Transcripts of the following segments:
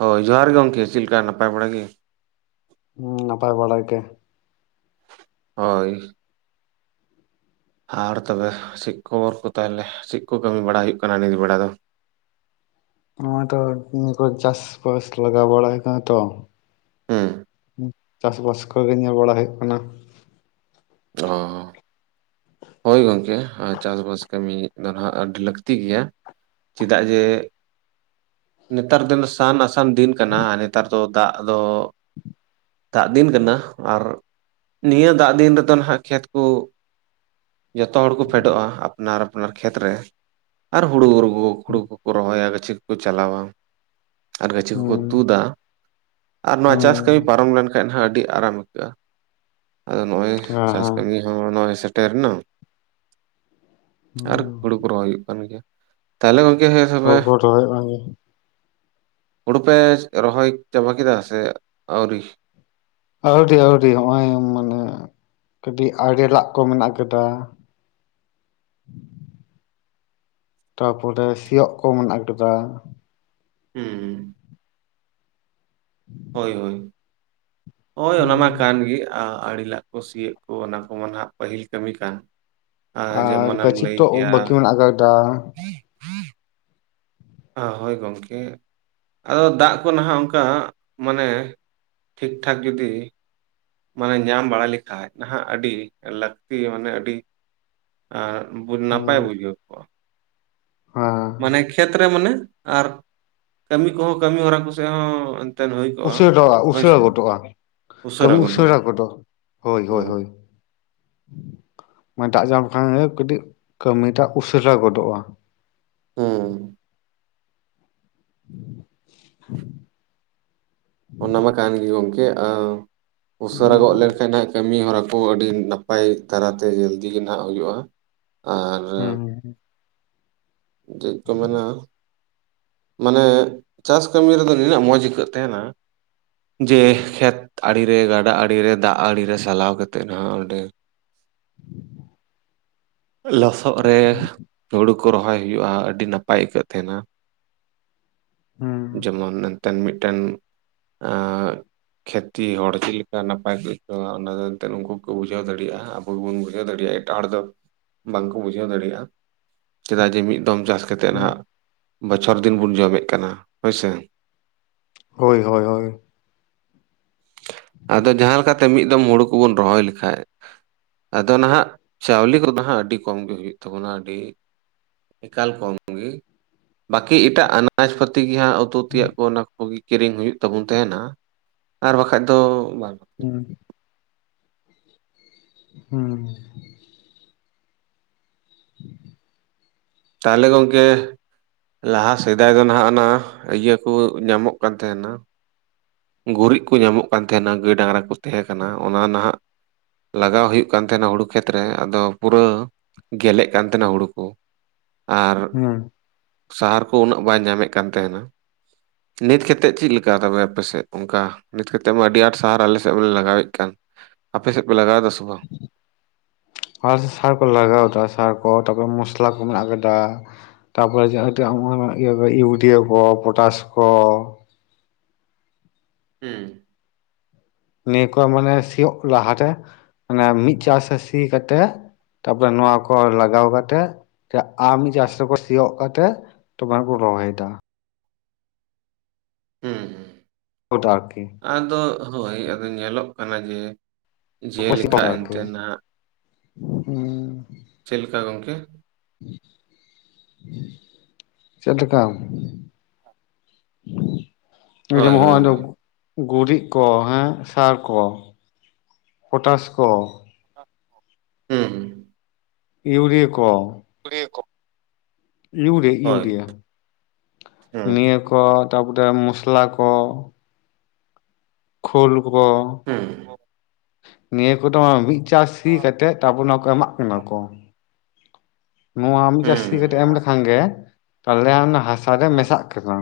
ᱦᱚᱭ ᱡᱚᱦᱟᱨ ᱜᱮ ᱜᱚᱢᱠᱮ ᱪᱮᱫ ᱞᱮᱠᱟ ᱱᱟᱯᱟᱭ ᱵᱟᱲᱟ ᱜᱮ? ᱦᱩᱸ ᱱᱟᱯᱟᱭ ᱵᱟᱲᱟ ᱜᱮ ᱾ ᱦᱚᱭ ᱟᱨ ᱛᱚᱵᱮ ᱪᱮᱫ ᱠᱷᱚᱵᱚᱨ ᱠᱚ ᱛᱟᱦᱚᱞᱮ, ᱪᱮᱫ ᱠᱚ ᱠᱟᱹᱢᱤ ᱵᱟᱲᱟ ᱦᱩᱭᱩᱜ ᱠᱟᱱᱟ ᱱᱤᱛ ᱵᱮᱲᱟ ᱫᱚ? ᱱᱚᱣᱟᱛᱚ ᱱᱤᱭᱟᱹ ᱠᱚ ᱪᱟᱥᱵᱟᱥ ᱞᱟᱜᱟᱣ ᱵᱟᱲᱟᱭ ᱠᱟᱱᱟ ᱛᱚ᱾ ᱦᱩᱸ ᱪᱟᱥ ᱵᱟᱥ ᱠᱚᱜᱮ ᱧᱮᱞ ᱵᱟᱲᱟ ᱦᱩᱭᱩᱜ ᱠᱟᱱᱟ ᱾ ᱚᱦᱚ ᱾ ᱦᱚᱭ ᱜᱚᱝᱠᱮ ᱟᱨ ᱪᱟᱥ ᱵᱟᱥ ᱠᱟᱹᱢᱤ ᱫᱚ ᱱᱷᱟᱜ ᱟᱹᱰᱤ ᱞᱟᱹᱠᱛᱤ ᱜᱮᱭᱟ ᱾ ᱪᱮᱫᱟᱜ ᱡᱮ ᱱᱮᱛᱟᱨ ᱫᱚ ᱥᱟᱱ ᱟᱥᱟᱱ ᱫᱤᱱ ᱠᱟᱱᱟ ᱱᱮᱛᱟᱨ ᱫᱚ ᱫᱟᱜᱽ ᱫᱚ [inaudible] ᱫᱟᱜᱽ ᱫᱤᱱ ᱠᱟᱱᱟ ᱟᱨ ᱱᱤᱭᱟᱹ ᱫᱟᱜᱽ ᱫᱤᱱ ᱨᱮᱫᱚ ᱱᱷᱟᱜ ᱠᱷᱮᱛ ᱠᱚ ᱡᱚᱛᱚ ᱦᱚᱲ ᱠᱚ ᱯᱷᱮᱰᱚᱜᱼᱟ ᱟᱯᱱᱟᱨ ᱟᱯᱱᱟᱨ ᱠᱷᱮᱛ ᱨᱮ ᱟᱨ ᱦᱩᱲᱩ [unintelligible] ᱦᱩᱲᱩ ᱠᱚᱠᱚ ᱨᱚᱦᱚᱭᱟ ᱜᱟᱪᱷᱤ ᱠᱚᱠᱚ ᱪᱟᱞᱟᱣᱟ ᱟᱨ ᱜᱟᱪᱷᱤ ᱠᱚᱠᱚ ᱦᱩᱸ ᱛᱩᱫᱟ ᱾ ᱟᱨ ᱱᱚᱣᱟ ᱦᱩᱸ ᱪᱟᱥ ᱠᱟᱹᱢᱤ ᱯᱟᱨᱚᱢ ᱞᱮᱱᱠᱷᱟᱡ ᱱᱷᱟᱜ ᱟᱹᱰᱤ ᱟᱨᱟᱢ ᱟᱹᱭᱠᱟᱹᱜᱼᱟ ᱟᱫᱚ ᱱᱚᱜᱼᱚᱭ ᱦᱮᱸ ᱦᱮᱸ [unintelligible] ᱦᱚᱸ ᱱᱚᱜᱼᱚᱭ ᱥᱮᱴᱮᱨᱮᱱᱟ ᱦᱩᱸ ᱟᱨ ᱦᱩᱲᱩ ᱠᱚ ᱨᱚᱦᱚᱭ ᱦᱩᱭᱩᱜ ᱠᱟᱱ ᱜᱮᱭᱟ ᱛᱟᱦᱮ ᱜᱚᱝᱠᱮ ᱦᱮᱸ ᱦᱳᱲᱳ ᱛᱚᱵᱮ ᱠᱚ ᱨᱚᱦᱚᱭ ᱵᱟᱝᱜᱮ ᱦᱩᱲᱩ ᱯᱮ ᱨᱚᱦᱚᱭ ᱪᱟᱵᱟ ᱠᱮᱫᱟ ᱥᱮ ᱟᱣᱨᱤ? ᱟᱹᱣᱨᱤ ᱟᱹᱣᱨᱤ ᱱᱚᱜ-ᱚᱭ ᱢᱟᱱᱮ ᱠᱟᱹᱴᱤᱡ ᱟᱲᱮ ᱞᱟᱜᱽ ᱠᱚ ᱢᱮᱱᱟᱜ ᱟᱠᱟᱫᱟ ᱾ ᱛᱟᱯᱚᱨᱮ ᱥᱤᱭᱚᱜ ᱠᱚ ᱢᱮᱱᱟᱜ ᱟᱠᱟᱫᱟ ᱾ ᱦᱩᱸ ᱾ ᱦᱚᱭ ᱦᱚᱭ, ᱦᱚᱭ ᱚᱱᱟ ᱦᱩᱸ ᱢᱟ ᱠᱟᱱ ᱜᱮ ᱟ ᱟᱹᱲᱤ ᱞᱟᱜᱽ ᱠᱚ ᱥᱤᱭᱟᱹᱜ ᱼᱼ ᱠᱚ ᱚᱱᱟ ᱠᱚᱢᱟ ᱱᱷᱟᱜ ᱯᱟᱹᱦᱤᱞ ᱠᱟᱹᱢᱤ ᱠᱟᱱ ᱾ ᱟᱨ ᱜᱟᱪᱷᱤᱠ ᱠᱚᱰᱚ ᱵᱟᱹᱠᱤ ᱢᱮᱱᱟᱜ ᱟᱠᱟᱜᱰᱟ᱾ ᱦᱚᱭ ᱜᱚᱝᱠᱮ ᱾ ᱟᱫᱚ ᱫᱟᱜᱽ ᱠᱚ ᱱᱟᱦᱟᱜ ᱚᱱᱠᱟ ᱢᱟᱱᱮ ᱴᱷᱤᱠ-ᱴᱷᱟᱠ ᱡᱩᱫᱤ ᱼᱼ ᱢᱟᱱᱮ ᱧᱟᱢ ᱵᱟᱲᱟ ᱞᱮᱠᱷᱟᱡ ᱱᱷᱟᱜ ᱟᱹᱰᱤ ᱞᱟᱹᱠᱛᱤ ᱢᱟᱱᱮ ᱟᱹᱰᱤ ᱟᱸ ᱼᱼ [unintelligible] ᱱᱟᱯᱟᱭ ᱵᱩᱡᱷᱟᱹᱣ ᱠᱚᱜ-ᱟ ᱾ ᱟᱸ ᱾ ᱢᱟᱱᱮ ᱠᱷᱮᱛ ᱨᱮ ᱢᱟᱱᱮ ᱟᱨ ᱠᱟᱹᱢᱤ ᱠᱚᱦᱚᱸ ᱠᱟᱹᱢᱤ ᱦᱚᱨᱟ ᱠᱚ ᱥᱮᱜ ᱦᱚᱸ ᱮᱱᱛᱮᱫ ᱦᱩᱭ ᱠᱚᱜᱼᱟ ᱩᱥᱟᱹᱨᱚᱜᱼᱟ ᱦᱳᱭ ᱩᱥᱟᱹᱨᱟ ᱥᱮ ᱜᱚᱫᱚᱜ-ᱟ ᱠᱟᱹᱢᱤ ᱩᱥᱟᱹᱨᱟ ᱜᱚᱫᱚᱜ ᱦᱚᱭ ᱦᱚᱭ ᱦᱩᱸ ᱦᱚᱭ ᱾ [unintelligible] ᱫᱟᱜᱽ ᱧᱟᱢ ᱞᱮᱠᱷᱟᱱ ᱜᱮ ᱠᱟᱹᱴᱤᱡ ᱠᱟᱹᱢᱤᱴᱟᱜ ᱩᱥᱟᱹᱨᱟ ᱜᱚᱫᱚᱜ-ᱟ ᱾ ᱦᱩᱸ ᱾ [inaudible] ᱚᱱᱟ ᱢᱟ ᱠᱟᱱ ᱜᱮ ᱜᱚᱝᱠᱮ ᱟᱸ ᱩᱥᱟᱹᱨᱟ ᱜᱚᱜ ᱦᱩᱸ ᱞᱮᱱᱠᱷᱟᱡ ᱱᱷᱟᱜ ᱼᱼ ᱠᱟᱹᱢᱤ ᱦᱚᱨᱟ ᱠᱚ ᱟᱹᱰᱤ ᱱᱟᱯᱟᱭ ᱫᱷᱟᱨᱟᱛᱮ [unintelligible] ᱜᱮ ᱱᱟᱦᱟᱜ ᱦᱩᱭᱩᱜ-ᱟ ᱟᱨ ᱼᱼ ᱦᱩᱸ ᱡᱮᱜ ᱪᱚ ᱢᱮᱱᱟ ᱼᱼ ᱢᱟᱱᱮ ᱪᱟᱥ ᱠᱟᱹᱢᱤ ᱨᱮᱫᱚ ᱱᱤᱱᱟᱹᱜ ᱢᱚᱡᱽ ᱟᱹᱭᱠᱟᱹᱜ ᱛᱟᱦᱮᱸᱱᱟ ᱾ ᱡᱮ ᱠᱷᱮᱛ ᱟᱲᱮᱨᱮ ᱜᱟᱰᱟ ᱟᱲᱮᱨᱮ ᱫᱟᱜᱽ ᱟᱲᱮᱨᱮ ᱥᱟᱞᱟᱣ ᱠᱟᱛᱮᱜ ᱱᱷᱟᱜ ᱚᱸᱰᱮ ᱼᱼ ᱞᱚᱥᱚᱜ ᱨᱮ ᱦᱩᱲᱩ ᱠᱚ ᱨᱚᱦᱚᱭ ᱦᱩᱭᱩᱜᱼᱟ ᱟᱹᱰᱤ ᱱᱟᱯᱟᱭ ᱟᱹᱭᱠᱟᱹᱜ ᱛᱟᱦᱮᱸᱱᱟ ᱦᱩᱸ ᱾ ᱡᱮᱢᱚᱱ ᱮᱱ ᱛᱮᱱ ᱢᱤᱫᱴᱮᱱ ᱟᱸ ᱠᱷᱮᱛᱤ ᱦᱚᱲ ᱪᱮᱫ ᱞᱮᱠᱟ ᱱᱟᱯᱟᱭ ᱠᱚ ᱟᱹᱭᱠᱟᱹᱣᱟ ᱚᱱᱟ ᱫᱚ ᱮᱱᱛᱮᱫ ᱩᱱᱠᱩ ᱠᱚ ᱵᱩᱡᱷᱟᱹᱣ ᱫᱟᱲᱮᱭᱟᱜ-ᱟ ᱟᱵᱚ ᱜᱮᱵᱚᱱ ᱵᱩᱡᱟᱹᱣ ᱫᱟᱲᱮᱭᱟᱜ-ᱟ ᱾ ᱴᱟᱜ ᱦᱚᱲ ᱫᱚ ᱵᱟᱝᱠᱚ ᱵᱩᱡᱷᱟᱹᱣ ᱫᱟᱲᱮᱭᱟᱜ-ᱟ ᱪᱮᱫᱟᱜ ᱡᱮ ᱢᱤᱫ ᱫᱚᱢ ᱪᱟᱥ ᱠᱟᱛᱮᱜ ᱦᱩᱸ ᱱᱷᱟᱜ ᱼᱼ ᱵᱚᱪᱷᱚᱨ ᱫᱤᱱ ᱵᱚᱱ ᱡᱚᱢᱮᱜ ᱠᱟᱱᱟ ᱦᱚᱭᱥᱮ ᱦᱚᱭ ᱦᱚᱭ ᱦᱚᱭ ᱾ ᱟᱫᱚ ᱡᱟᱦᱟᱸ ᱞᱮᱠᱟᱛᱮ ᱢᱤᱫ ᱫᱚᱢ ᱦᱩᱲᱩ ᱠᱚᱵᱚᱱ ᱨᱚᱦᱚᱭ ᱞᱮᱠᱷᱟᱡ ᱟᱫᱚ ᱱᱟᱦᱟᱜ ᱪᱟᱣᱞᱮ ᱠᱚᱫᱚ ᱦᱟᱸᱜ ᱟᱹᱰᱤ ᱠᱚᱢ ᱜᱮ ᱦᱩᱭᱩᱜ ᱛᱟᱵᱚᱱᱟ ᱟᱹᱰᱤ ᱼᱼ ᱮᱠᱟᱞ ᱠᱚᱢ ᱜᱮ ᱵᱟᱹᱠᱤ ᱮᱴᱟᱜ ᱟᱱᱟᱡᱽ ᱯᱟᱹᱛᱤ ᱜᱮ ᱦᱟᱸᱜ ᱼᱼ ᱩᱛᱤᱭᱟᱜ ᱠᱚ ᱚᱱᱟ ᱠᱚᱜᱮ ᱠᱤᱨᱤᱧ ᱦᱩᱭᱩᱜ ᱛᱟᱵᱚᱱ ᱛᱟᱦᱮᱸᱱᱟ ᱟᱨ ᱵᱟᱠᱷᱟᱡ ᱫᱚ ᱵᱟᱝ ᱾ ᱦᱩᱸ ᱾ ᱦᱩᱸ ᱾ [inaudible] ᱛᱟᱦᱞᱮ ᱜᱚᱝᱠᱮᱼᱼ ᱞᱟᱦᱟ ᱥᱮᱫᱟᱭ ᱫᱚ ᱱᱟᱦᱟᱜ ᱚᱱᱟ ᱤᱭᱟᱹ ᱠᱚ ᱧᱟᱢᱚᱜ ᱠᱟᱱ ᱛᱟᱦᱮᱸᱱᱟ ᱼᱼ ᱜᱩᱨᱤᱡᱽ ᱠᱚ ᱧᱟᱢᱚᱜ ᱠᱟᱱ ᱛᱟᱦᱮᱸᱱᱟ ᱜᱟᱹᱭ ᱰᱟᱝᱨᱟ ᱠᱚ ᱛᱟᱦᱮᱸ ᱠᱟᱱᱟ ᱚᱱᱟ ᱱᱟᱦᱟᱜ ᱼᱼ ᱞᱟᱜᱟᱣ ᱦᱩᱭᱩᱜ ᱠᱟᱱ ᱛᱟᱦᱮᱱᱟ ᱦᱩᱲᱩ ᱠᱷᱮᱛ ᱨᱮ᱾ ᱟᱫᱚ ᱯᱩᱨᱟᱹ ᱜᱮᱞᱮᱜ ᱠᱟᱱ ᱛᱟᱦᱮᱱᱟ ᱦᱩᱲᱩ ᱠᱚ ᱾ ᱟᱨ ᱦᱩᱸ ᱥᱟᱦᱟᱨ ᱠᱚ ᱩᱱᱟᱹᱜ ᱵᱟᱭ ᱧᱟᱢᱮᱫ ᱠᱟᱱ ᱛᱟᱦᱮᱱᱟ, ᱱᱤᱛ ᱠᱟᱛᱮᱫ ᱪᱮᱫ ᱞᱮᱠᱟ ᱛᱮ ᱟᱯᱮᱥᱮᱫ? ᱚᱱᱠᱟ ᱱᱤᱛ ᱠᱟᱛᱮᱫ ᱢᱟ ᱟᱹᱰᱤ ᱟᱸᱴ ᱥᱟᱦᱟᱨ ᱟᱞᱮ ᱥᱮᱫ ᱢᱟᱞᱮ ᱞᱟᱜᱟᱣᱮᱫ ᱠᱟᱱ, ᱟᱯᱮ ᱥᱮᱫ ᱯᱮ ᱞᱟᱜᱟᱣᱫᱟ ᱥᱮ ᱵᱟᱝ? ᱟᱨ ᱥᱟᱨ ᱠᱚ ᱞᱟᱜᱟᱣ ᱮᱫᱟ ᱥᱟᱨ ᱠᱚ ᱛᱟᱨᱯᱚᱨ ᱢᱩᱥᱞᱟ ᱠᱚ ᱢᱮᱱᱟᱜ ᱠᱟᱫᱟ ᱾ ᱛᱟᱯᱚᱨᱮ ᱡᱟᱦᱟᱸ [unintelligible] [unintelligible] ᱤᱭᱩᱨᱤᱭᱟᱹ ᱠᱚ ᱯᱚᱴᱟᱥ ᱠᱚ ᱼᱼ ᱦᱩᱸ ᱱᱤᱭᱟᱹ ᱠᱚ ᱢᱟᱱᱮ ᱥᱤᱭᱳᱜ ᱞᱟᱦᱟᱨᱮ, ᱢᱟᱱᱮ ᱢᱤᱫ ᱪᱟᱥ ᱥᱤ ᱼᱼ ᱠᱟᱛᱮ ᱛᱟᱯᱚᱨᱮ ᱱᱚᱣᱟ ᱠᱚ ᱞᱟᱜᱟᱣ ᱠᱟᱛᱮ ᱟᱢ ᱡᱟᱦᱟ ᱠᱚ ᱥᱤᱭᱳᱜ ᱠᱟᱛᱮᱜ ᱛᱚᱵᱮᱭ ᱠᱚ ᱨᱚᱦᱚᱭ ᱮᱫᱟ ᱾ ᱦᱩᱸ ᱜᱚᱴᱟᱹ ᱟᱨᱠᱤ᱾ ᱟᱫᱚ ᱦᱳᱭ ᱟᱫᱚ ᱧᱮᱞᱚᱜ ᱠᱟᱱᱟ ᱡᱮ ᱡᱮᱞᱮᱠᱟ ᱮᱱᱛᱮ [unintelligible] ᱱᱟᱦᱟᱜ ᱦᱮᱸ ᱪᱮᱫ ᱞᱮᱠᱟ ᱜᱚᱝᱠᱮ? ᱪᱮᱫ ᱞᱮᱠᱟ [unintelligible] ᱡᱮ ᱦᱳᱭ ᱦᱳᱭ ᱢᱚᱦᱟᱱ ᱦᱳᱭ ᱫᱚ ᱜᱩᱨᱤᱡ ᱠᱚ, ᱦᱮᱸ ᱥᱟᱦᱟᱨ ᱠᱚ, ᱯᱚᱴᱟᱥ ᱠᱚ, ᱦᱩᱸ ᱦᱩᱸ ᱤᱭᱩᱨᱤᱭᱟᱹ ᱠᱚ᱾ ᱤᱭᱩᱨᱤᱭᱟᱹ ᱠᱚ᱾ ᱤᱭᱩᱨᱮ ᱦᱳᱭ ᱤᱭᱩᱨᱤᱭᱟ ᱦᱩᱸ ᱱᱤᱭᱟᱹ ᱠᱚ ᱛᱟᱨᱯᱚᱨᱮ ᱢᱚᱥᱞᱟ ᱠᱚ, ᱠᱷᱩᱞ ᱠᱚ, ᱦᱮᱸ ᱱᱤᱭᱟᱹ ᱠᱚᱫᱚ ᱢᱤᱫ ᱪᱟᱥ ᱥᱤ ᱠᱟᱛᱮᱫ ᱛᱟᱨᱯᱚᱨ ᱚᱱᱟ ᱠᱚᱨᱮ ᱮᱢᱟᱜ ᱠᱟᱱᱟ ᱠᱚ᱾ [unintelligible] ᱱᱚᱣᱟ ᱢᱤᱫ ᱪᱟᱹᱥ ᱦᱩᱸ ᱥᱤ ᱠᱟᱛᱮᱫ ᱮᱢ ᱞᱮᱠᱷᱟᱱ ᱜᱮ ᱛᱟᱦᱚᱞᱮ ᱚᱱᱟ ᱦᱟᱥᱟᱞ ᱨᱮ ᱢᱮᱥᱟᱜ ᱠᱟᱱᱟ᱾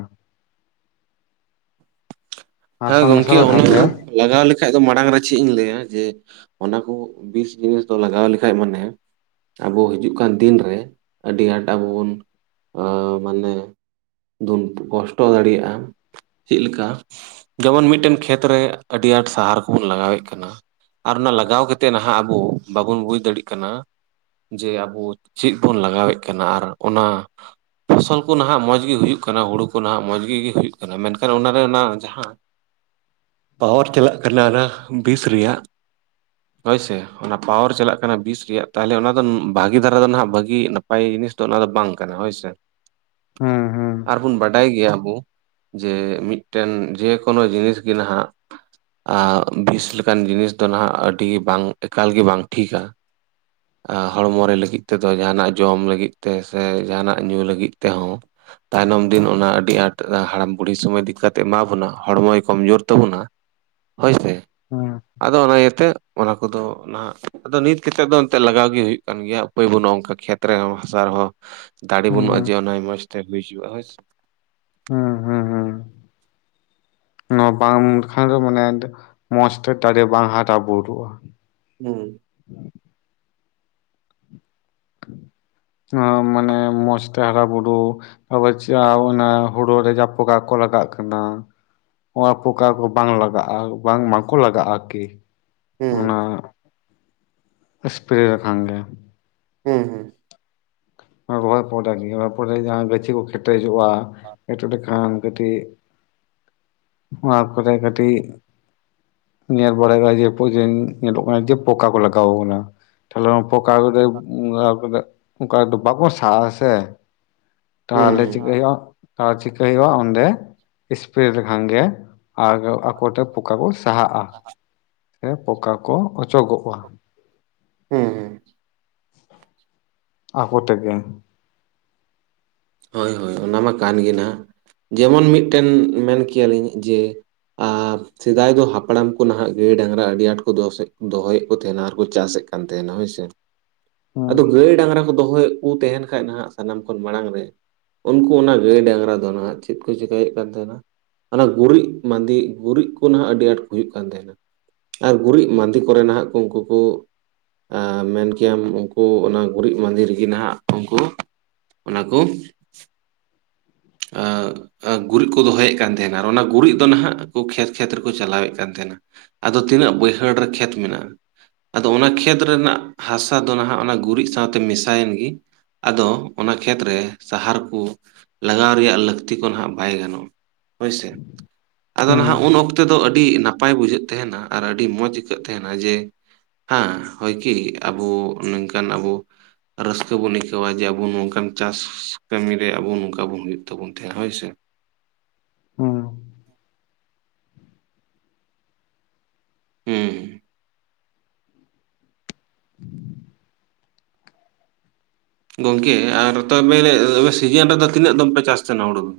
ᱦᱮᱸ ᱦᱟᱥᱟ ᱢᱮᱥᱟ ᱜᱚᱝᱠᱮ ᱞᱮᱠᱷᱟᱱ ᱚᱱᱟ ᱜᱮ ᱠᱚ ᱞᱟᱜᱟᱣ ᱞᱮᱠᱷᱟᱡ ᱫᱚ ᱢᱟᱲᱟᱝ ᱨᱮ ᱪᱮᱫ ᱤᱧ ᱞᱟᱹᱭᱟ ᱡᱮ ᱚᱱᱟ ᱠᱚ ᱵᱤᱥ ᱡᱤᱱᱤᱥ ᱫᱚ ᱞᱟᱜᱟᱣ ᱞᱮᱠᱷᱟᱡ ᱢᱟᱱᱮ ᱟᱵᱚ ᱦᱤᱡᱩᱜ ᱠᱟᱱ ᱫᱤᱱ ᱨᱮ ᱟᱹᱰᱤ ᱟᱸᱴ ᱟᱵᱚ ᱵᱚᱱ ᱢᱟᱱᱮ ᱠᱚᱥᱴᱚ ᱫᱟᱲᱮᱭᱟᱜᱼᱟ, ᱪᱮᱫ ᱞᱮᱠᱟ ᱡᱮᱢᱚᱱ ᱢᱤᱫᱴᱮᱱ ᱠᱷᱮᱛ ᱨᱮ ᱟᱹᱰᱤ ᱟᱸᱴ ᱥᱟᱦᱟᱨ ᱠᱚᱵᱚᱱ ᱞᱟᱜᱟᱣᱮᱫ ᱠᱟᱱᱟ᱾ ᱟᱨ ᱚᱱᱟ ᱞᱟᱜᱟᱣ ᱠᱟᱛᱮᱫ ᱱᱟᱦᱟᱜ ᱟᱵᱚ ᱵᱟᱵᱚᱱ ᱵᱩᱡᱽ ᱫᱟᱲᱮᱭᱟᱜ ᱠᱟᱱᱟ᱾ ᱡᱮ ᱟᱵᱚ ᱪᱮᱫ ᱵᱚᱱ ᱞᱟᱜᱟᱣᱮᱫ ᱠᱟᱱᱟ ᱟᱨ ᱚᱱᱟ ᱯᱷᱚᱥᱚᱞ ᱠᱚ ᱱᱦᱟᱜ ᱢᱚᱡᱽ ᱜᱮ ᱦᱩᱭᱩᱜ ᱠᱟᱱᱟ, ᱦᱩᱲᱩ ᱠᱚ ᱱᱟᱦᱟᱜ ᱢᱚᱡᱽ ᱜᱮ ᱦᱩᱭᱩᱜ ᱠᱟᱱᱟ᱾ ᱢᱮᱱᱠᱷᱟᱱ ᱚᱱᱟᱨᱮ ᱚᱱᱟ ᱡᱟᱦᱟᱸ ᱯᱟᱣᱟᱨ ᱪᱟᱞᱟᱜ ᱠᱟᱱᱟ ᱚᱱᱟ ᱵᱤᱥ ᱨᱮᱭᱟᱜ ᱦᱳᱭ ᱥᱮ ᱚᱱᱟ ᱯᱟᱣᱟᱨ ᱪᱟᱞᱟᱜ ᱠᱟᱱᱟ ᱵᱤᱥ ᱨᱮᱭᱟᱜ ᱛᱟᱦᱚᱞᱮ ᱚᱱᱟ ᱫᱚ ᱵᱷᱟᱹᱜᱤ ᱫᱷᱟᱨᱟ ᱫᱚ ᱱᱟᱦᱟᱜ ᱵᱷᱟᱹᱜᱤ ᱵᱷᱟᱹᱜᱤ ᱡᱤᱱᱤᱥ ᱫᱚ ᱚᱱᱟ ᱫᱚ ᱵᱟᱝ ᱠᱟᱱᱟ ᱦᱳᱭ ᱥᱮᱻ ᱦᱩᱸ ᱦᱩᱸ ᱟᱨᱵᱩᱱ ᱵᱟᱰᱟᱭ ᱜᱮᱭᱟᱵᱚᱱ ᱡᱮ ᱢᱤᱫᱴᱮᱱ ᱡᱮ ᱠᱚᱱᱚ ᱡᱤᱱᱤᱥ ᱜᱮ ᱱᱟᱦᱟᱜ ᱟᱨ ᱵᱤᱥ ᱞᱮᱠᱟᱱ ᱡᱤᱱᱤᱥ ᱫᱚ ᱱᱟᱦᱟᱜ ᱟᱹᱰᱤ ᱵᱟᱝ ᱮᱠᱟᱞ ᱜᱮ ᱵᱟᱝ ᱴᱷᱤᱠᱟ [unintelligible] ᱦᱚᱲᱢᱚ ᱨᱮ ᱞᱟᱹᱜᱤᱫ ᱛᱮ ᱫᱚ, ᱡᱟᱦᱟᱱᱟᱜ ᱡᱚᱢ ᱞᱟᱹᱜᱤᱫ ᱛᱮ ᱥᱮ ᱡᱟᱦᱟᱸ ᱱᱟᱜ ᱧᱩ ᱞᱟᱹᱜᱤᱫ ᱛᱮᱦᱚᱸ, ᱛᱟᱭᱱᱚᱢ ᱫᱤᱱ ᱚᱱᱟ ᱟᱹᱰᱤ ᱟᱸᱴ ᱦᱟᱲᱟᱢ ᱵᱩᱰᱦᱤ ᱥᱚᱢᱚᱭ ᱫᱤᱠᱟᱛ ᱮᱢᱟ ᱵᱚᱱᱟ᱾ ᱦᱚᱲᱢᱚᱭ ᱠᱚᱢᱡᱩᱨ ᱛᱟᱵᱚᱱᱟ ᱦᱚᱭ ᱥᱮ᱾ ᱦᱩᱸ ᱟᱫᱚ ᱚᱱᱟ ᱤᱭᱟᱹᱛᱮ ᱚᱱᱟ ᱠᱚᱫᱚ ᱱᱟ ᱟᱫᱚ ᱱᱤᱛ ᱛᱮᱫ ᱫᱚ ᱮᱱᱛᱮ ᱞᱟᱜᱟᱣ ᱜᱮ ᱦᱩᱭᱩᱜ ᱠᱟᱱ ᱜᱮᱭᱟ᱾ ᱦᱩᱭ ᱵᱟᱹᱱᱩᱜᱼᱟ, ᱚᱱᱠᱟ ᱠᱷᱮᱛ ᱨᱮᱦᱚᱸ ᱦᱟᱥᱟ ᱨᱮᱦᱚᱸ ᱫᱟᱲᱮ ᱵᱟᱹᱱᱩᱜᱼᱟ ᱦᱩᱸ ᱡᱮ ᱢᱚᱸᱡᱽ ᱛᱮ ᱦᱩᱭ ᱦᱚᱪᱚᱭᱟ ᱦᱩᱸ ᱦᱩᱸ ᱦᱩᱸ ᱱᱚᱣᱟ ᱵᱟᱝ ᱞᱮᱠᱷᱟᱱ ᱫᱚ ᱢᱟᱱᱮ ᱢᱚᱸᱡᱽ ᱛᱮ ᱵᱟᱝ ᱦᱟᱨᱟ ᱵᱩᱨᱩᱜᱼᱟ᱾ ᱦᱩᱸ ᱚ, ᱢᱟᱱᱮ ᱢᱚᱡᱽᱛᱮ ᱦᱟᱨᱟ-ᱵᱩᱨᱩ ᱚᱵᱚᱥᱥᱳ ᱚᱱᱟ ᱦᱩᱲᱩ ᱨᱮ ᱡᱟᱯᱚᱠᱟ ᱠᱚ ᱞᱟᱜᱟᱜ ᱠᱟᱱᱟ ᱚᱱᱟ ᱯᱚᱠᱟ ᱠᱚ ᱵᱟᱝ ᱞᱟᱜᱟᱜᱼᱟ ᱵᱟᱝ ᱢᱟᱠᱚ ᱞᱟᱜᱟᱜᱼᱟ ᱟᱨᱠᱤ᱾ ᱦᱩᱸ᱾ ᱮᱥᱯᱨᱮᱹ ᱞᱮᱠᱷᱟᱱ ᱜᱮ᱾ ᱦᱩᱸ ᱦᱩᱸ᱾ ᱨᱚᱦᱚᱭ ᱯᱚᱨᱮ ᱜᱮ, ᱚᱱᱟ ᱯᱚᱨᱮ ᱡᱟᱦᱟᱸ ᱜᱟᱹᱪᱷᱤ ᱠᱚ ᱠᱮᱴᱮᱡᱚᱜᱼᱟ ᱮᱴᱮᱫ ᱞᱮᱠᱷᱟᱱ ᱠᱟᱹᱴᱤᱜ, ᱢᱟᱜ ᱠᱚᱨᱮ ᱠᱟᱹᱴᱤᱜ ᱧᱮᱞ ᱵᱟᱲᱟᱭᱜᱟ ᱡᱮ ᱯᱨᱡᱮᱱ ᱧᱮᱞᱚᱜ ᱠᱟᱱᱟ ᱡᱮ ᱯᱚᱠᱟ ᱠᱚ ᱞᱟᱜᱟᱣ ᱠᱟᱱᱟ, ᱛᱟᱦᱞᱮ ᱚᱱᱟ ᱯᱚᱠᱟ ᱠᱚᱫᱚ ᱞᱟᱜᱟᱣ ᱠᱟᱛᱮᱫ ᱚᱱᱠᱟ ᱫᱚ ᱵᱟᱠᱚ ᱥᱟᱨ-ᱟ ᱥᱮ ᱦᱩᱸ ᱛᱟᱦᱞᱮ ᱦᱩᱸ ᱪᱤᱠᱟᱹᱭ ᱦᱩᱭᱩᱜᱼᱟ ᱟᱨ ᱪᱤᱠᱟᱹᱭ ᱦᱩᱭᱩᱜᱼᱟ ᱚᱸᱰᱮ ᱮᱥᱯᱨᱮᱹ ᱞᱮᱠᱷᱟᱱ ᱜᱮ ᱟᱨ ᱟᱠᱚ ᱛᱮ ᱯᱚᱠᱟ ᱠᱚ ᱥᱟᱦᱟᱜᱼᱟ ᱥᱮ ᱯᱚᱠᱟ ᱠᱚ ᱚᱪᱚᱜᱚᱜᱼᱟ᱾ ᱦᱩᱸ ᱦᱩᱸ᱾ ᱟᱠᱚ ᱛᱮᱜᱮ᱾ ᱦᱳᱭ ᱦᱳᱭ ᱚᱱᱟ ᱢᱟ ᱠᱟᱱ ᱜᱮ ᱱᱟᱦᱟᱜ, ᱡᱮᱢᱚᱱ ᱢᱤᱫᱴᱮᱱ ᱢᱮᱱ ᱠᱮᱭᱟᱞᱤᱧ ᱡᱮ, ᱟᱨ ᱥᱮᱫᱟᱭ ᱫᱚ ᱦᱟᱯᱲᱟᱢ ᱠᱚ ᱱᱟᱦᱟᱜ ᱜᱟᱹᱭ, ᱰᱟᱝᱨᱟ ᱟᱹᱰᱤ ᱟᱸᱴ ᱠᱚ ᱫᱚᱦᱚᱭᱮᱫ ᱠᱚ ᱛᱟᱸᱦᱮᱱᱟ ᱟᱨ ᱠᱚ ᱪᱟᱥᱮᱫ ᱠᱟᱱ ᱛᱟᱸᱦᱮᱱᱟ ᱦᱳᱭ ᱥᱮ᱾ ᱦᱩᱸ ᱟᱫᱚ ᱜᱟᱹᱭ ᱰᱟᱝᱨᱟ ᱠᱚ ᱫᱚᱦᱚᱭᱮᱫ ᱠᱚ ᱛᱟᱸᱦᱮᱱ ᱠᱷᱟᱡ ᱱᱟᱦᱟᱜ ᱥᱟᱱᱟᱢ ᱠᱷᱚᱱ ᱢᱟᱲᱟᱝ ᱨᱮ ᱩᱱᱠᱩ ᱚᱱᱟ ᱜᱟᱹᱭ ᱰᱟᱝᱨᱟ ᱫᱚ ᱱᱟᱦᱟᱜ ᱪᱮᱫ ᱠᱚ ᱪᱮᱠᱟᱹᱭᱮᱫ ᱠᱟᱱ ᱛᱟᱦᱮᱱᱟ᱾ ᱚᱱᱟ ᱜᱩᱨᱤᱡ ᱢᱟᱫᱮ, ᱜᱩᱨᱤᱡ ᱠᱚ ᱱᱟᱦᱟᱜ ᱟᱹᱰᱤ ᱟᱸᱴ ᱦᱩᱭᱩᱜ ᱠᱟᱱ ᱛᱟᱸᱦᱮᱱᱟ᱾ ᱟᱨ ᱜᱩᱨᱤᱡ ᱢᱟᱸᱫᱮ ᱠᱚᱨᱮ ᱱᱟᱦᱟᱜ ᱠᱚ ᱩᱱᱠᱩ ᱠᱚ ᱟᱸᱻ ᱢᱮᱱ ᱠᱮᱭᱟᱢ ᱩᱱᱠᱩ ᱚᱱᱟ ᱜᱩᱨᱤᱡ ᱢᱟᱸᱫᱮ ᱨᱮᱜᱮ ᱱᱟᱦᱟᱜ ᱩᱝᱠᱩ ᱚᱱᱟ ᱠᱚ ᱟᱻ ᱟ, ᱜᱩᱨᱤᱡ ᱠᱚ ᱫᱚᱦᱚᱭᱮᱫ ᱠᱟᱱ ᱛᱟᱦᱮᱱᱟ ᱟᱨ ᱚᱱᱟ ᱜᱩᱨᱤᱡ ᱫᱚ ᱱᱟᱦᱟᱜ ᱠᱷᱮᱛ ᱠᱷᱮᱛ ᱨᱮᱠᱚ ᱪᱟᱞᱟᱣᱮᱫ ᱠᱟᱱ ᱛᱟᱸᱦᱮᱱᱟ, ᱟᱫᱚ ᱛᱤᱱᱟᱹᱜ ᱵᱟᱹᱭᱦᱟᱹᱲ ᱨᱮ ᱠᱷᱮᱛ ᱢᱮᱱᱟᱜᱼᱟ ᱟᱫᱚ ᱚᱱᱟ ᱠᱷᱮᱛ ᱨᱮᱱᱟᱜ ᱦᱟᱥᱟ ᱫᱚ ᱱᱟᱦᱟᱜ ᱚᱱᱟ ᱜᱩᱨᱤᱡ ᱥᱟᱶᱛᱮ ᱢᱮᱥᱟᱭᱮᱱ ᱜᱮ᱾ ᱟᱫᱚ ᱚᱱᱟ ᱠᱷᱮᱛ ᱨᱮ ᱥᱟᱦᱟᱨ ᱠᱚ, ᱞᱟᱜᱟᱣ ᱨᱮᱭᱟᱜ ᱞᱟᱹᱠᱛᱤ ᱠᱚ ᱱᱟᱦᱟᱜ ᱵᱟᱭ ᱜᱟᱱᱚᱜᱼᱟ ᱦᱳᱭ ᱥᱮ᱾ ᱟᱫᱚ ᱦᱩᱸ ᱱᱟᱦᱟᱜ ᱩᱱ ᱚᱠᱛᱮ ᱫᱚ ᱟᱹᱰᱤ ᱱᱟᱯᱟᱭ ᱵᱩᱡᱷᱟᱹᱜ ᱛᱮᱦᱮᱱᱟ ᱟᱨ ᱟᱹᱰᱤ ᱢᱚᱡᱽ ᱟᱹᱭᱠᱟᱹᱜ ᱛᱮᱦᱮᱱᱟ ᱡᱮ, ᱦᱮᱸ ᱦᱳᱭ ᱠᱤ ᱟᱵᱚ ᱱᱤᱝᱠᱟᱹᱱ ᱟᱵᱚ ᱨᱟᱹᱥᱠᱟᱹ ᱵᱩᱱ ᱟᱹᱭᱠᱟᱹᱣᱟ ᱡᱮ ᱟᱵᱚ ᱱᱚᱝᱠᱟᱱ ᱪᱟᱥ ᱠᱟᱹᱢᱤ ᱨᱮ ᱟᱵᱚ ᱱᱚᱝ ᱟᱵᱚᱱ ᱢᱤᱫ ᱛᱮᱵᱚᱱ ᱛᱮᱦᱮᱸᱜᱼᱟ ᱦᱳᱭ ᱥᱮ᱾ ᱦᱩᱸ ᱦᱩᱸ ᱜᱚᱝᱠᱮ ᱟᱨ ᱛᱚᱵᱮ ᱟᱨ ᱥᱤᱡᱤᱱ ᱨᱮᱫᱚ ᱛᱤᱱᱟᱹᱜ ᱫᱚᱢ ᱯᱮ ᱪᱟᱥ ᱛᱟᱸᱦᱮᱱᱟ ᱦᱩᱲᱩ ᱫᱚ?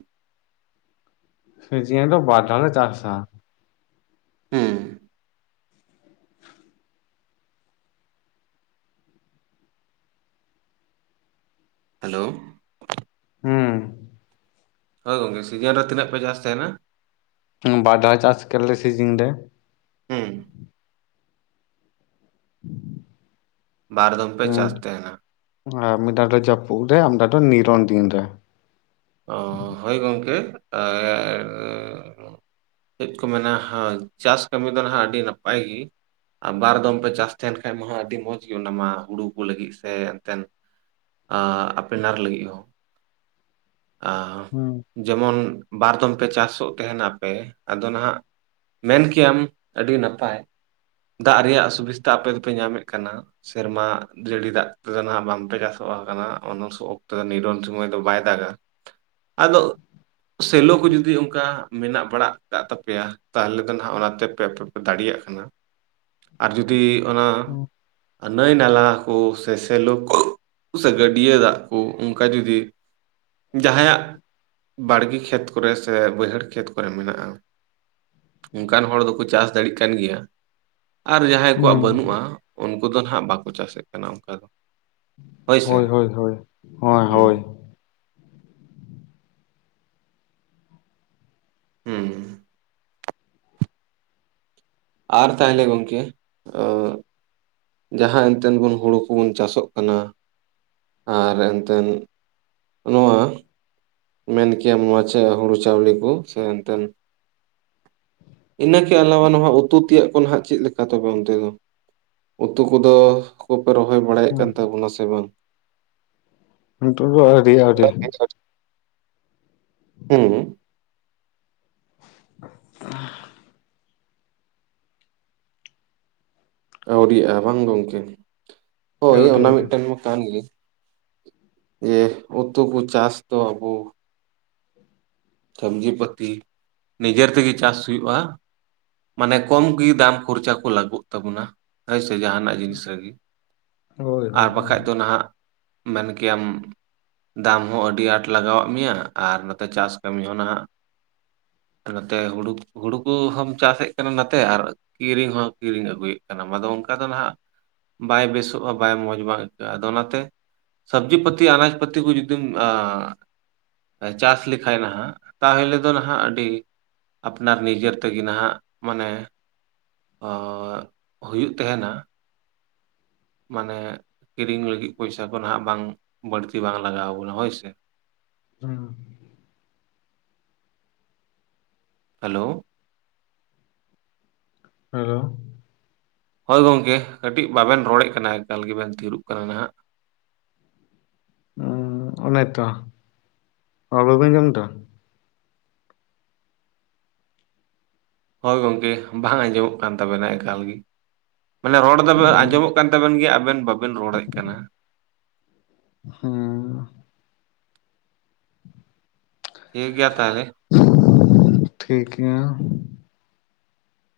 ᱥᱤᱡᱤᱱ ᱨᱮ ᱵᱟᱨᱫᱷᱟᱣ ᱞᱮ ᱪᱟᱥᱟ᱾ ᱦᱩᱸ᱾ ᱦᱮᱞᱳ᱾ ᱦᱩᱸ᱾ ᱦᱳᱭ ᱜᱚᱝᱠᱮ ᱥᱤᱡᱤᱱ ᱨᱮ ᱛᱤᱱᱟᱹᱜ ᱯᱮ ᱪᱟᱥ ᱛᱟᱸᱦᱮᱱᱟ? ᱛᱤᱱ ᱵᱟᱨ‌ ᱫᱷᱟᱣ ᱪᱟᱥ ᱠᱮᱫ ᱞᱮ ᱥᱤᱡᱤᱱ ᱨᱮ᱾ ᱦᱩᱸ᱾ ᱵᱟᱨ ᱫᱚᱢ ᱯᱮ ᱪᱟᱥ ᱛᱟᱸᱦᱮᱱᱟ᱾ ᱦᱮᱸ, ᱢᱤᱫ ᱫᱷᱟᱣ ᱫᱚ ᱡᱟᱹᱯᱩᱫ ᱨᱮ ᱟᱨ ᱢᱤᱫ ᱫᱷᱟᱣ ᱫᱚ ᱱᱤᱨᱚᱱ ᱫᱤᱱ ᱨᱮ᱾ ᱚ, ᱦᱳᱭ ᱜᱚᱝᱠᱮ ᱟᱨ ᱪᱮᱫ ᱠᱚ ᱢᱮᱱᱟ ᱦᱳᱭ ᱪᱟᱥ ᱠᱟᱹᱢᱤ ᱫᱚ ᱱᱟᱦᱟᱜ ᱟᱹᱰᱤ ᱱᱟᱯᱟᱭ ᱜᱮ᱾ ᱵᱟᱨ ᱫᱚᱢ ᱯᱮ ᱪᱟᱥ ᱛᱟᱦᱮᱱ ᱠᱷᱟᱡ ᱢᱟ ᱟᱹᱰᱤ ᱢᱚᱸᱡᱽ ᱜᱮ ᱚᱱᱟᱢᱟ ᱦᱩᱲᱩ ᱠᱚ ᱞᱟᱹᱜᱤᱫ ᱥᱮ ᱚᱱᱛᱮᱱ ᱟᱸᱻ ᱟᱯᱮᱱᱟᱨ ᱞᱟᱹᱜᱤᱫ ᱦᱚᱸ᱾ ᱟᱸᱻ ᱦᱩᱸ ᱡᱮᱢᱚᱱ ᱵᱟᱨ ᱫᱚᱢ ᱯᱮ ᱪᱟᱥᱚᱜ ᱛᱟᱦᱮᱱᱟᱯᱮ ᱟᱫᱚ ᱱᱟᱦᱟᱜ ᱢᱮᱱ ᱠᱮᱭᱟᱢ ᱟᱹᱰᱤ ᱱᱟᱯᱟᱭ ᱫᱟᱜ ᱨᱮᱭᱟᱜ ᱥᱩᱵᱤᱥᱛᱟ ᱟᱯᱮ ᱫᱚᱯᱮ ᱧᱟᱢᱮᱫ ᱠᱟᱱᱟ ᱾ ᱥᱮᱨᱢᱟ ᱡᱟᱹᱲᱤ ᱫᱟᱜ ᱛᱮᱫᱚ ᱱᱟᱦᱟᱜ ᱵᱟᱝ ᱯᱮ ᱪᱟᱥᱚᱜ ᱠᱟᱱᱟ ᱚᱱᱟ ᱚᱠᱛᱚ ᱫᱚ ᱱᱤᱨᱚᱱ ᱥᱚᱢᱚᱭ ᱫᱚ ᱵᱟᱭ ᱫᱟᱜ -ᱟ ᱾ ᱟᱫᱚ ᱥᱮᱞᱚ ᱠᱚ ᱡᱩᱫᱤ ᱚᱱᱠᱟ ᱢᱮᱱᱟᱜ ᱵᱟᱲᱟ ᱟᱠᱟᱫ ᱛᱟᱯᱮᱭᱟ ᱛᱟᱦᱚᱞᱮ ᱫᱚ ᱱᱟᱜ ᱚᱱᱟᱛᱮ ᱟᱯᱮ ᱯᱮ ᱫᱟᱲᱮᱭᱟᱜ ᱠᱟᱱᱟ ᱟᱨ ᱡᱩᱫᱤ ᱚᱱᱟ ᱱᱟᱹᱭ ᱱᱟᱞᱟ ᱠᱚ, ᱥᱮ ᱥᱮᱞᱚ ᱠᱚ, ᱥᱮ ᱜᱟᱹᱰᱭᱟᱹ ᱫᱟᱜ ᱠᱚ ᱚᱱᱠᱟ ᱡᱩᱫᱤ ᱡᱟᱦᱟᱸᱭ ᱟᱜ ᱵᱟᱲᱜᱮ ᱠᱷᱮᱛ ᱠᱚᱨᱮ ᱥᱮ, ᱵᱟᱹᱭᱦᱟᱹᱲ ᱠᱷᱮᱛ ᱠᱚᱨᱮ ᱢᱮᱱᱟᱜᱼᱟ ᱾ ᱚᱱᱠᱟᱱ ᱦᱚᱲ ᱫᱚᱠᱚ ᱪᱟᱥ ᱫᱟᱲᱮᱭᱟᱜ ᱠᱟᱱ ᱜᱮᱭᱟ ᱾ ᱟᱨ ᱡᱟᱦᱟᱸᱭ ᱠᱚᱣᱟᱜ ᱦᱩᱸ ᱵᱟᱹᱱᱩᱜᱼᱟ ᱩᱱᱠᱩ ᱫᱚ ᱦᱟᱜ ᱵᱟᱠᱚ ᱪᱟᱥᱮᱫ ᱠᱟᱱᱟ ᱚᱱᱠᱟ ᱫᱚ ᱾ ᱦᱳᱭ ᱥᱮ ᱦᱳᱭ ᱦᱳᱭ ᱦᱳᱭ ᱦᱩᱸ ᱾ ᱦᱩᱸ ᱾ ᱟᱨ ᱛᱟᱭᱞᱮ ᱜᱚᱝᱠᱮ ᱚᱸ ᱡᱟᱦᱟᱸ ᱮᱱᱛᱮᱱ ᱵᱚᱱ ᱦᱩᱲᱩ ᱠᱚᱵᱚᱱ ᱪᱟᱥᱚᱜ ᱠᱟᱱᱟ ᱟᱨ ᱮᱱᱛᱮᱱ ᱱᱚᱣᱟ ᱢᱮᱱ ᱠᱮᱭᱟᱢ ᱱᱚᱣᱟ ᱪᱮᱫ ᱦᱩᱲᱩ ᱪᱟᱣᱞᱮ ᱠᱚ ᱥᱮ ᱮᱱᱛᱮᱱ ᱤᱱᱟᱹᱠᱮ ᱟᱞᱟᱣᱟ ᱱᱚᱣᱟ ᱩᱛᱩ ᱛᱮᱭᱟᱜ ᱠᱚ ᱱᱟᱦᱜ ᱪᱮᱫ ᱞᱮᱠᱟ ᱛᱮ ᱚᱱᱛᱮ ᱫᱚ? ᱩᱛᱩ ᱠᱚᱫᱚ ᱠᱚᱯᱮ ᱨᱚᱦᱚᱭ ᱵᱟᱲᱟᱭᱮᱫ ᱠᱟᱱ ᱛᱟᱵᱳᱱᱟ ᱥᱮ ᱵᱟᱝ? ᱱᱤᱛᱳᱜ ᱫᱚ ᱟᱣᱨᱤ ᱟᱣᱨᱤ ᱦᱩᱸ ᱟᱹᱣᱨᱤᱜᱼᱟ ᱵᱟᱝ ᱜᱚᱢᱠᱮ ᱦᱳᱭ ᱟᱹᱰᱤ ᱚᱱᱟ ᱟᱹᱰᱤ ᱢᱤᱫᱴᱮᱱ ᱠᱟᱱ ᱜᱮ ᱡᱮ ᱩᱛᱩ ᱠᱚ ᱪᱟᱥ ᱫᱚ ᱟᱵᱚ ᱥᱚᱵᱽᱡᱤ ᱯᱟᱹᱛᱤ ᱱᱤᱡᱮᱨ ᱛᱮᱜᱮ ᱪᱟᱥ ᱦᱩᱭᱩᱜᱼᱟ ᱾ ᱢᱟᱱᱮ ᱠᱚᱢ ᱜᱮᱤ ᱫᱟᱢ ᱠᱷᱚᱨᱪᱟ ᱠᱚ ᱞᱟᱹᱜᱩᱜ ᱛᱟᱵᱚᱱᱟ ᱦᱳᱭᱥᱮ ᱡᱟᱦᱟᱱᱟᱜ ᱡᱤᱱᱤᱥ ᱨᱮᱜᱮ ᱦᱳᱭ [unintelligible] ᱟᱨ ᱦᱳᱭ ᱦᱳᱭ ᱵᱟᱠᱷᱟᱡ ᱫᱚ ᱱᱟᱦᱟᱜ ᱢᱮᱱ ᱠᱮᱟᱢ ᱫᱟᱢ ᱦᱚᱸ ᱟᱹᱰᱤ ᱟᱸᱴ ᱞᱟᱜᱟᱣᱟᱜ ᱢᱮᱭᱟ ᱟᱨ ᱱᱚᱛᱮ ᱪᱟᱥ ᱚᱱᱟ ᱱᱚᱛᱮ ᱦᱩᱲᱩ ᱦᱩᱲᱩ ᱠᱚᱦᱚᱢ ᱪᱟᱥᱮᱫ ᱠᱟᱱᱟ ᱱᱟᱛᱮ ᱟᱨ ᱠᱤᱨᱤᱧ ᱦᱚᱸᱢ ᱠᱤᱨᱤᱧ ᱟᱹᱜᱩᱭᱮᱫ ᱠᱟᱱᱟ ᱟᱫᱚ ᱚᱱᱠᱟ ᱫᱚ ᱱᱟᱦᱟᱜ ᱵᱟᱭ ᱵᱮᱥᱚᱜᱼᱟ ᱵᱟᱭ ᱢᱚᱡᱽ ᱵᱟᱝ ᱟᱹᱭᱠᱟᱹᱜᱼᱟ ᱟᱫᱚ ᱚᱱᱟᱛᱮ ᱥᱚᱵᱡᱤ ᱯᱟᱛᱤ ᱟᱱᱟᱡ ᱯᱛᱤ ᱠᱚ ᱡᱩᱫᱤᱢ ᱪᱟᱥ ᱞᱮᱠᱷ ᱠᱷᱟᱱ ᱱᱟᱦᱟᱜ ᱛᱟᱦᱚᱞᱮ ᱫᱚ ᱱᱟᱦᱟᱜ ᱟᱹᱰᱤ ᱟᱯᱱᱟᱨ ᱱᱤᱡᱮᱨ ᱛᱮᱜᱮ ᱱᱟᱦᱟᱜ ᱢᱟᱱᱮ ᱚᱸ ᱦᱩᱭᱩᱜ ᱛᱟᱦᱮᱱᱟ ᱾ ᱢᱟᱱᱮ ᱠᱤᱨᱤᱧ ᱞᱟᱹᱜᱤᱫ ᱯᱚᱭᱥᱟ ᱠᱚ ᱱᱟᱦᱟᱜ ᱵᱟᱝ ᱵᱟᱹᱲᱛᱤ ᱵᱟᱝ ᱞᱟᱜᱟᱣ ᱵᱚᱱᱟ ᱦᱳᱭᱥᱮ ᱾ ᱦᱮᱸ ᱾ ᱦᱮᱞᱳ ᱦᱮᱞᱳ ᱦᱳᱭ ᱜᱚᱝᱠᱮ ᱠᱟᱹᱴᱤᱡ ᱵᱟᱵᱮᱱ ᱨᱚᱲᱮᱫ ᱠᱟᱱᱟ ᱮᱠᱟᱞ ᱜᱮᱵᱮᱱ ᱛᱷᱤᱨᱚᱜ ᱠᱟᱱᱟ ᱱᱟᱦᱟᱜ ᱾ [inaudible] ᱚᱱ ᱛᱚ ᱨᱚᱲ ᱵᱟᱵᱤᱱ ᱟᱸᱡᱚᱢ ᱫᱟ ᱦᱳᱭ ᱜᱚᱢᱠᱮ ᱵᱟᱝ ᱟᱸᱡᱚᱢᱚᱜ ᱠᱟᱱ ᱛᱟᱵᱮᱱᱟ ᱮᱠᱟᱞ ᱜᱮ ᱢᱟᱱᱮ ᱨᱚᱲ ᱫᱚ ᱟᱸᱡᱚᱢᱚᱜ ᱠᱟᱱ ᱛᱟᱵᱮᱱ ᱜᱮᱭᱟ ᱟᱵᱮᱱ ᱵᱟᱵᱮᱱ ᱨᱚᱲᱮᱫ ᱠᱟᱱᱟ ᱾ ᱦᱩᱸ ᱾ ᱴᱷᱤᱠ ᱜᱮᱭᱟ ᱛᱟᱦᱚᱞᱮ ᱾ ᱴᱷᱤᱠ ᱜᱮᱭᱟ ᱾